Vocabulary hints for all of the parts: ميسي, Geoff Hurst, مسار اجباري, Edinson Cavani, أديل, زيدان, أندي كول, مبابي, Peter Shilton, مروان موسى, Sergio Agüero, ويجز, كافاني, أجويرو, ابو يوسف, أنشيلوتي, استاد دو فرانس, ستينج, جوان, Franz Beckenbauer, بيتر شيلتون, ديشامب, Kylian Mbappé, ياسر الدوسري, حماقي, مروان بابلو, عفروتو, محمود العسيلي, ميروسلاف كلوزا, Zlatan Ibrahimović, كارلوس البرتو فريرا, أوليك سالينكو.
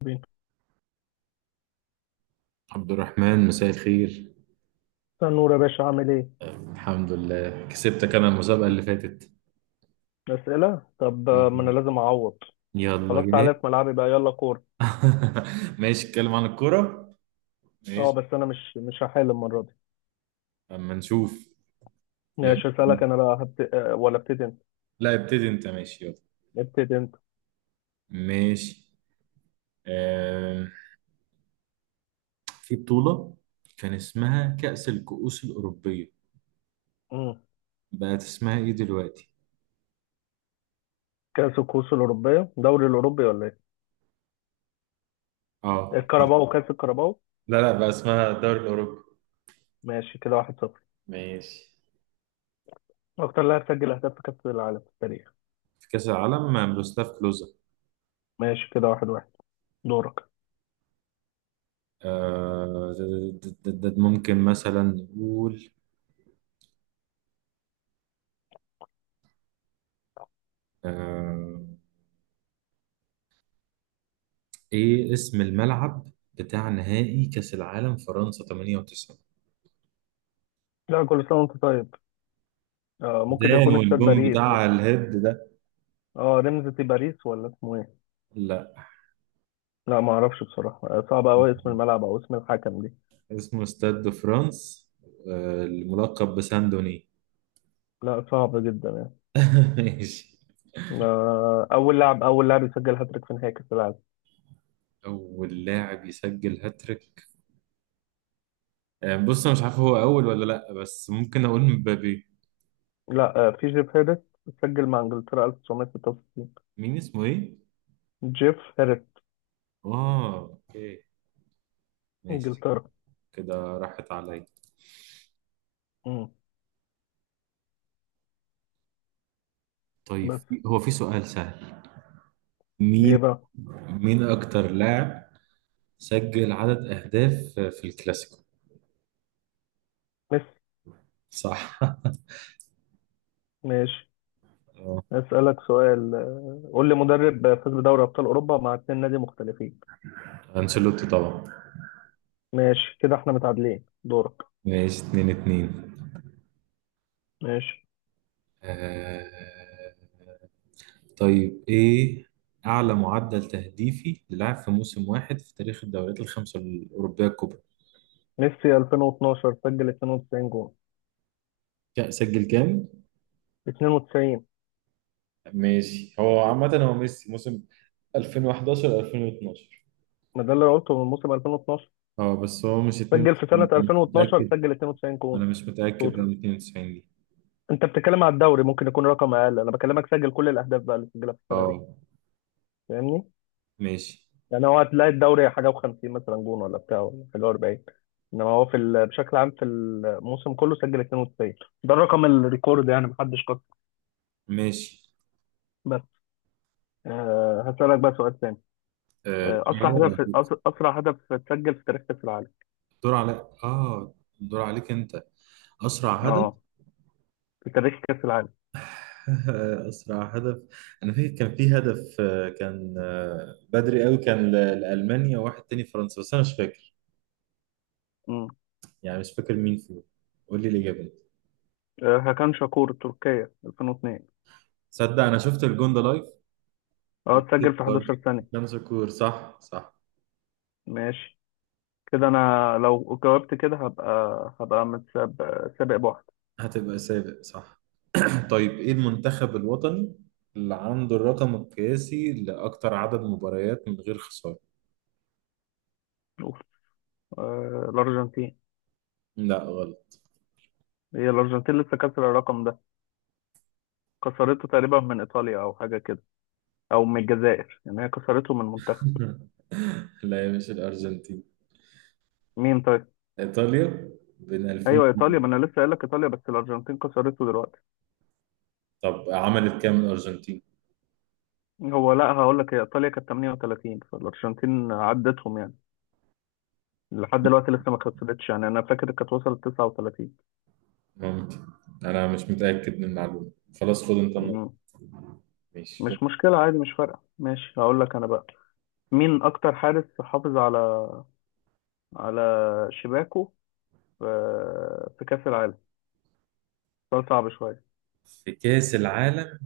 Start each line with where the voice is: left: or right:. left: استنى
right: عبد الرحمن، مساء الخير.
left: نور يا باشا، عامل ايه؟
right: الحمد لله، كسبتك انا المسابقة اللي فاتت.
left: أسئلة؟ طب، ما أنا لازم أعوض.
right: يلا
left: خلاص،
right: جاهز.
left: تعالى في ملعبي بقى، يلا كورة.
right: ماشي، اتكلم عن الكورة. ماشي.
left: بس أنا مش هحل المرة دي.
right: اما نشوف. يلا.
left: ماشي، أسألك أنا بقى. هبت... آه، ولا ابتدي أنت؟
right: لا ابتدي انت، ماشي يلا.
left: ابتدي أنت.
right: ماشي. آه في بطولة كان اسمها كأس الكؤوس الأوروبية،
left: مم.
right: بقت اسمها ايه دلوقتي؟
left: كأس الكؤوس الأوروبية، دوري الأوروبي ولا إيه؟
right: اه.
left: الكاراباو اه كأس الكاراباو.
right: لا لا، بقى اسمها الدوري الأوروبي.
left: ماشي كده، 1-0.
right: ماشي.
left: أكتر لاعب سجل أهداف في كأس العالم في التاريخ.
right: في كأس العالم مع ميروسلاف كلوزا.
left: ماشي كده، 1-1. دورك.
right: آه، ممكن مثلا نقول، آه، ايه اسم الملعب بتاع نهائي كأس العالم فرنسا 98؟
left: لا، كل سنة وأنت طيب. ممكن
right: زيدان
left: يكون استاد
right: والجون
left: باريس مثلا.
right: بتاع الهيد ده.
left: رمزة باريس ولا اسمه إيه؟
right: لا،
left: لا ما أعرفش بصراحة. صعب أوي اسم الملعب أو اسم الحكم دي.
right: اسمه استاد دو فرانس، الملقب بساندوني.
left: لا، صعب جدا يعني.
right: ماشي.
left: أول لاعب يسجل هاتريك في نهائي كأس العالم.
right: اول لاعب يسجل هاتريك؟ بص انا مش عارف هو اول ولا لا، بس ممكن اقول مبابي.
left: لا، في جيف هيرست. سجل مع إنجلترا 1966.
right: مين؟ اسمه ايه؟
left: جيف هيرست.
right: اه اوكي، ماشي.
left: إنجلترا.
right: كده راحت عليا.
left: مم.
right: طيب
left: بس.
right: هو في سؤال سهل.
left: إيه
right: مين؟
left: بقى.
right: مين اكتر لاعب سجل عدد أهداف في الكلاسيكو؟
left: ميسي.
right: صح.
left: ماشي،
right: آه،
left: أسألك سؤال. قول لي مدرب فاز بدوري أبطال أوروبا مع اتنين نادي مختلفين.
right: أنشيلوتي طبعا.
left: ماشي كده، إحنا متعادلين. دورك.
right: ماشي، اتنين اتنين.
left: ماشي.
right: آه... طيب، إيه أعلى معدل تهديفي للاعب في موسم واحد في تاريخ الدوريات الخمسة الأوروبية الكبرى؟
left: ميسي 2012 سجل 92 جول.
right: سجل كام؟
left: 92.
right: ماشي، هو عامة هو ميسي موسم 2011 2012.
left: ما ده اللي أنا قلته من موسم 2012.
right: اه، بس هو مش
left: سجل في سنة
right: 92، مش
left: 2012
right: متأكد.
left: سجل 92 جول.
right: أنا مش متأكد
left: توتال.
right: من 92 دي.
left: انت بتتكلم على الدوري، ممكن يكون رقم اقل. انا بكلمك سجل كل الاهداف بقى اللي سجلها في السنه دي.
right: اه.
left: فاهمني.
right: ماشي.
left: يعني هو هتلاقي الدوري حاجه و50 مثلا جون، ولا بتاع، ولا حاجه 40. انما هو بشكل عام في الموسم كله سجل 92. ده الرقم الريكورد، يعني محدش كسر.
right: ماشي.
left: بس. هسألك بقى سؤال تاني.
right: طيب.
left: اسرع هدف اتسجل في تاريخ كاس العالم.
right: دور عليك. اه، دور عليك انت. اسرع هدف.
left: اه في تاريخ كاس العالم.
right: اسرع هدف. انا فاكر كان في هدف، آه، كان آه، بدري قوي، كان لالمانيا وواحد تاني فرنسا، بس انا مش فاكر.
left: امم
right: يعني مش فاكر مين فيهم. قول لي الاجابه.
left: هاكان شاكور، تركيا 2002.
right: صدق، انا شفت الجون ده لايف.
left: اه اتسجل
right: وكسبت
left: في
right: برضه.
left: 11 ثانيه.
right: كان شكور، صح صح.
left: ماشي كده، انا لو جاوبت كده هبقى، هبقى متسابق سابق بواحد.
right: هتبقى سابق، صح. طيب، ايه المنتخب الوطني اللي عنده الرقم القياسي لاكتر عدد مباريات من غير خساره؟
left: شوف. الارجنتين.
right: لا غلط.
left: هي الارجنتين لسه كسر الرقم ده. كسرته تقريبا من ايطاليا او حاجه كده، او من الجزائر، يعني هي كسرته من منتخب.
right: لا يا، مش الارجنتين.
left: مين طيب.
right: ايطاليا، بين 2000.
left: ايوه، ايطاليا. ما انا لسه قايل لك ايطاليا، بس الارجنتين كسرته دلوقتي.
right: طب عملت كام الارجنتين؟
left: هو لا، هقول لك، هي ايطاليا كانت 38 فالارجنتين عدتهم يعني. لحد دلوقتي لسه ما كسرتش، يعني انا فاكر كانت وصلت 39.
right: ممكن، انا مش متاكد من المعلومه. خلاص، خد انت النقطه.
left: مم.
right: ماشي.
left: مش مشكله، عادي، مش فارقه. ماشي، هقول لك انا بقى. مين اكتر حارس حافظ على على شباكه في في كأس العالم؟ سؤال صعب شوية.
right: في كاس العالم.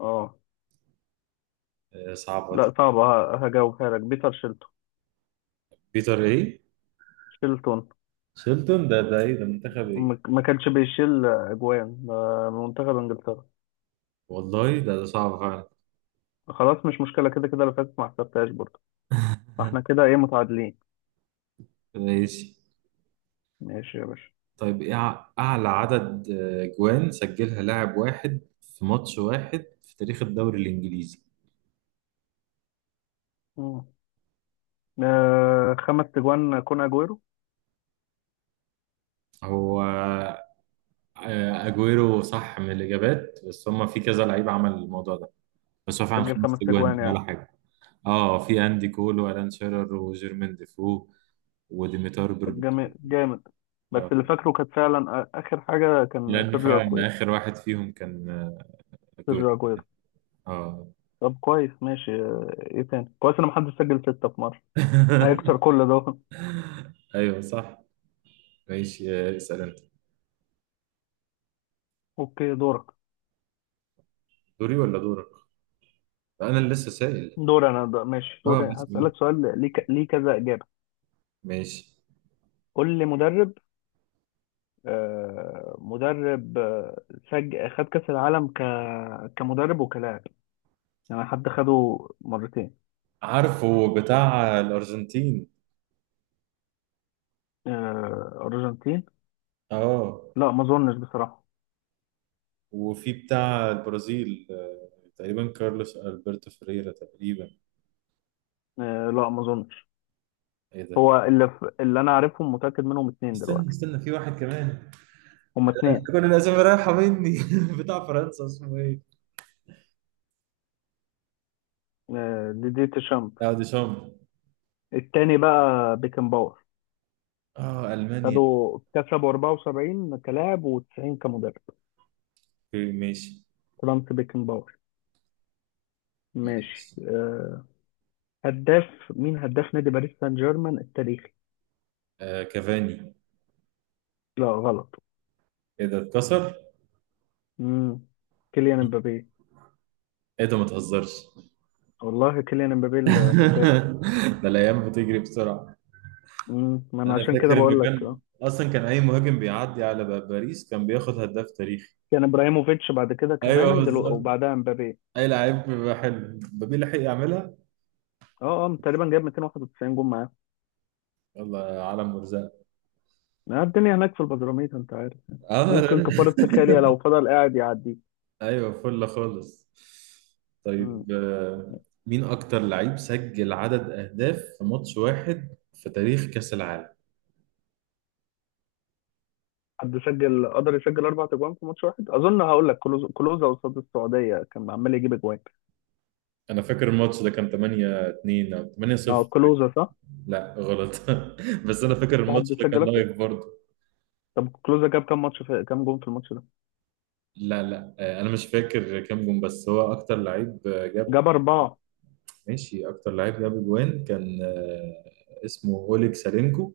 left: اه.
right: صعبه دي.
left: لا صعب، هجاوبها لك، بيتر شيلتون.
right: بيتر ايه؟
left: شيلتون
right: شيلتون ده، ايه ده؟ منتخب ايه؟
left: ما كانش بيشيل أجوان منتخب إنجلترا.
right: والله، ده صعب فعلا.
left: خلاص، مش مشكلة. كده كده اللي فاتت ما حسبتهاش برضه. فاحنا كده ايه، متعادلين.
right: ماشي.
left: ماشي يا باشا.
right: طيب، ايه اعلى عدد جوان سجلها لاعب واحد في ماتش واحد في تاريخ الدوري الانجليزي؟
left: مم. خمس تجوان، كون أجويرو.
right: هو اجويرو صح من الاجابات، بس هما في كذا لعيب عمل الموضوع ده. بس هو فعلا
left: سجل
right: خمس
left: خمس
right: اجوان دي
left: تجوان
right: ولا
left: يعني.
right: حاجه؟ اه، في اندي كول والان شيرر وجيرمين ديفو وديميتار
left: طب
right: برباتوف.
left: جامد جامد. بس
right: اه،
left: اللي فاكره كانت فعلا آخر حاجة كان
right: لان
left: سيرجيو
right: فعلا
left: أجويرو.
right: اخر واحد فيهم كان جول.
left: سيرجيو أجويرو.
right: اه.
left: طب كويس، ماشي. ايه تاني كويس ان محدش سجل ستة في مرة. هيكسر كل ده.
right: ايوه صح. ماشي، اسال انت.
left: اوكي، دورك.
right: دوري ولا دورك؟ انا اللي لسه سائل.
left: دور انا ده، ماشي دوري.
right: اه اسال،
left: هسألك سؤال ليه ليه كذا إجابة.
right: ماشي.
left: قول لي مدرب، مدرب، خد كأس العالم كمدرب وكلاعب. يعني حد خده مرتين.
right: عارفه بتاع الارجنتين.
left: أرجنتين.
right: اه،
left: لا، ما اظنش بصراحة.
right: وفي بتاع البرازيل، تقريبا كارلوس البرتو فريرا تقريبا.
left: لا، ما اظنش.
right: ايه ده؟
left: هو اللي انا عارفهم متأكد منهم اتنين
right: استنى
left: دلوقتي.
right: استنى، في واحد كمان.
left: هما اتنين.
right: كل الاسامي رايحه مني. بتاع فرنسا اسمه ايه؟
left: دي دي تشامب.
right: اه، ديشامب.
left: التاني بقى، بيكن باور.
right: اه، المانيا.
left: خدوا كسبوا 74 كلاعب و90 كمدرب.
right: اوكي، ماشي.
left: فرانس بيكنباور. ماشي.
right: ماشي.
left: هداف. مين هداف نادي باريس سان جيرمان التاريخي؟
right: كافاني.
left: لا غلط.
right: ايه ده، اتكسر؟
left: مم. كيليان امبابي.
right: ايه ده، ما تهزرش.
left: والله كيليان امبابي الهداف.
right: ده الايام بتجري بسرعه.
left: مم. ما انا
right: انا
left: عشان كده
right: فاكر
left: بقول
right: انه
left: لك
right: كان
left: اه.
right: اصلا، كان اي مهاجم بيعدي على باريس كان بياخد هداف تاريخي.
left: كان ابراهيموفيتش، بعد كده
right: ايوه
left: كافاني
right: بالظبط.
left: وبعدها امبابي.
right: اي لعيب بيبقى حلو، مبابي لحق يعملها.
left: اه اه، تقريبا جاب 291 جون معاه.
right: يلا يا عالم مرزق.
left: الدنيا هناك في البدراميت، انت عارف.
right: اه، لا
left: ممكن
right: لا.
left: كفارة سخاليا لو فضل قاعد يعدي.
right: ايوه فل خالص.
left: مم.
right: طيب، مين اكتر لعيب سجل عدد اهداف في ماتش واحد في تاريخ كاس العالم؟
left: حد سجل، قدر يسجل اربع اجوان في ماتش واحد اظن. هقول لك، كلوزا قصاد السعوديه كان عمال يجيب اجوان.
right: انا فاكر الماتش ده كان 8-2 او 8
left: اه،
right: 0
left: كلوزا صح.
right: لا غلط. بس انا فاكر
left: في
right: الماتش
left: حد
right: ده كان
left: سجل اكتر.
right: لايف برضه.
left: طب كلوزا جاب كام جون في الماتش ده؟
right: لا لا، انا مش فاكر كام جون، بس هو اكتر لعيب جاب.
left: جاب اربعه.
right: ماشي، اكتر لعيب جاب جوان كان اسمه اوليك سالينكو،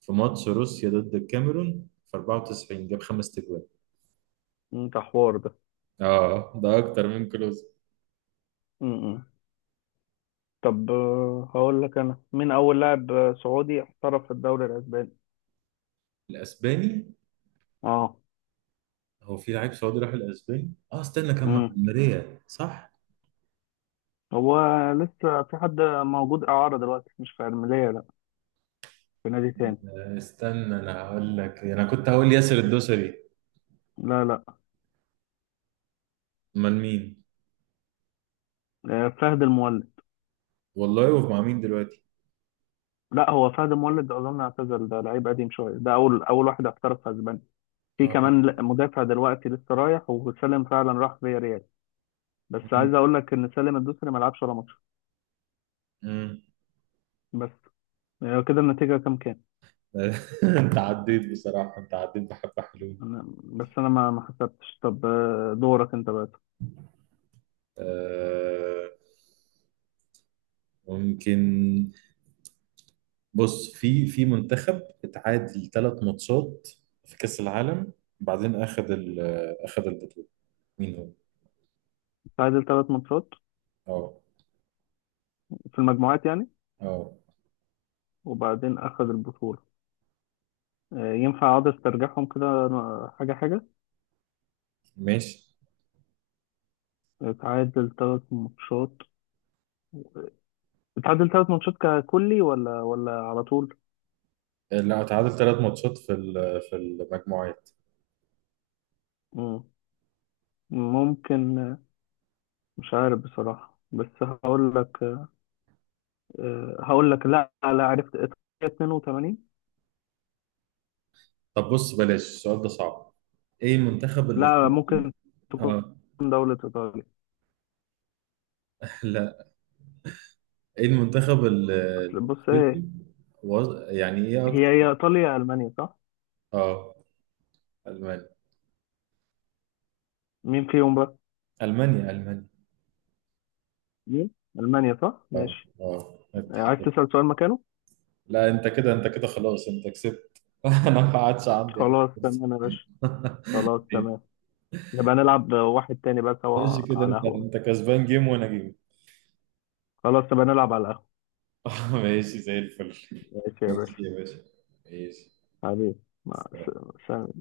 right: في ماتش روسيا ضد الكاميرون في 94، جاب خمس تجوان.
left: أمم، ده حوار ده.
right: اه، ده اكتر من كلوز.
left: امم طب، هقول لك انا. مين اول لاعب سعودي احترف في الدوري الاسباني؟
right: الاسباني.
left: اه.
right: هو في لعيب سعودي راح الاسباني؟ اه استنى، كان مع
left: امم
right: الماريا صح؟
left: هو لسه في حد موجود اعاره دلوقتي، مش في ارميليه لا، في نادي تاني.
right: استنى، انا هقول لك، انا كنت هقول ياسر الدوسري.
left: لا لا،
right: امال مين؟
left: فهد المولد.
right: والله، ومع مين دلوقتي؟
left: لا، هو فهد مولد اظن اعتزل، ده لعيب قديم شويه، ده اول، اول واحد احترف في اسبانيا. في
right: اه.
left: كمان مدافع دلوقتي لسه رايح، وسالم فعلا راح فيا ريال. بس عايز
right: مم.
left: اقول لك ان سالم الدوسري ما لعبش ولا ماتش.
right: مم.
left: بس، يعني كده النتيجه كام كام؟
right: انت عديت بصراحة، انت عديت بحبة حلوين.
left: بس انا ما حسبتش. طب، دورك انت بقى.
right: آه ممكن. بص، في منتخب اتعادل ثلاث ماتشات في كأس العالم، بعدين اخذ اخذ البطولة، مين هو؟
left: تعادل ثلاث ماتشات
right: اه.
left: في المجموعات يعني،
right: اه،
left: وبعدين اخذ البطوله. ينفع اقعد استرجعهم كده، حاجه حاجه.
right: ماشي.
left: تعادل ثلاث ماتشات. تعادل ثلاث ماتشات ككلي ولا على طول.
right: لا، اتعادل ثلاث ماتشات في في المجموعات.
left: ممكن. مش عارف بصراحة، بس هقول لك. هقول لك، لا لا، عرفت إيطاليا 82.
right: طب بص، بلاش، السؤال ده صعب. ايه المنتخب
left: لا،
right: الافريقي؟
left: ممكن تكون
right: اه.
left: دولة إيطاليا.
right: لا. ايه المنتخب
left: أصل بص
right: الافريقي،
left: إيه،
right: يعني ايه
left: هي
right: اكتر؟
left: هي إيطاليا يا ألمانيا صح؟
right: اه المانيا.
left: مين فيهم بقى؟
right: المانيا.
left: مين؟ ألمانيا صح؟
right: اه.
left: ماشي.
right: اه،
left: عايز
right: الاتحاد.
left: تسأل سؤال مكانه؟
right: لا انت كده، خلاص، انت كسبت. انا ما عادش عندي أي
left: خلاص
right: فرصة.
left: تمام يا باشا. خلاص تمام. نبقى نلعب واحد تاني بقى
right: ماشي
left: سوا
right: كده،
left: على
right: انت
left: قهوة.
right: انت كسبان جيم وانا جيم.
left: خلاص نبقى نلعب على قهوة.
right: ماشي زي الفل.
left: ماشي يا
right: ماشي
left: باشا.
right: يا باشا. ماشي.
left: حبيبي، مع سلام.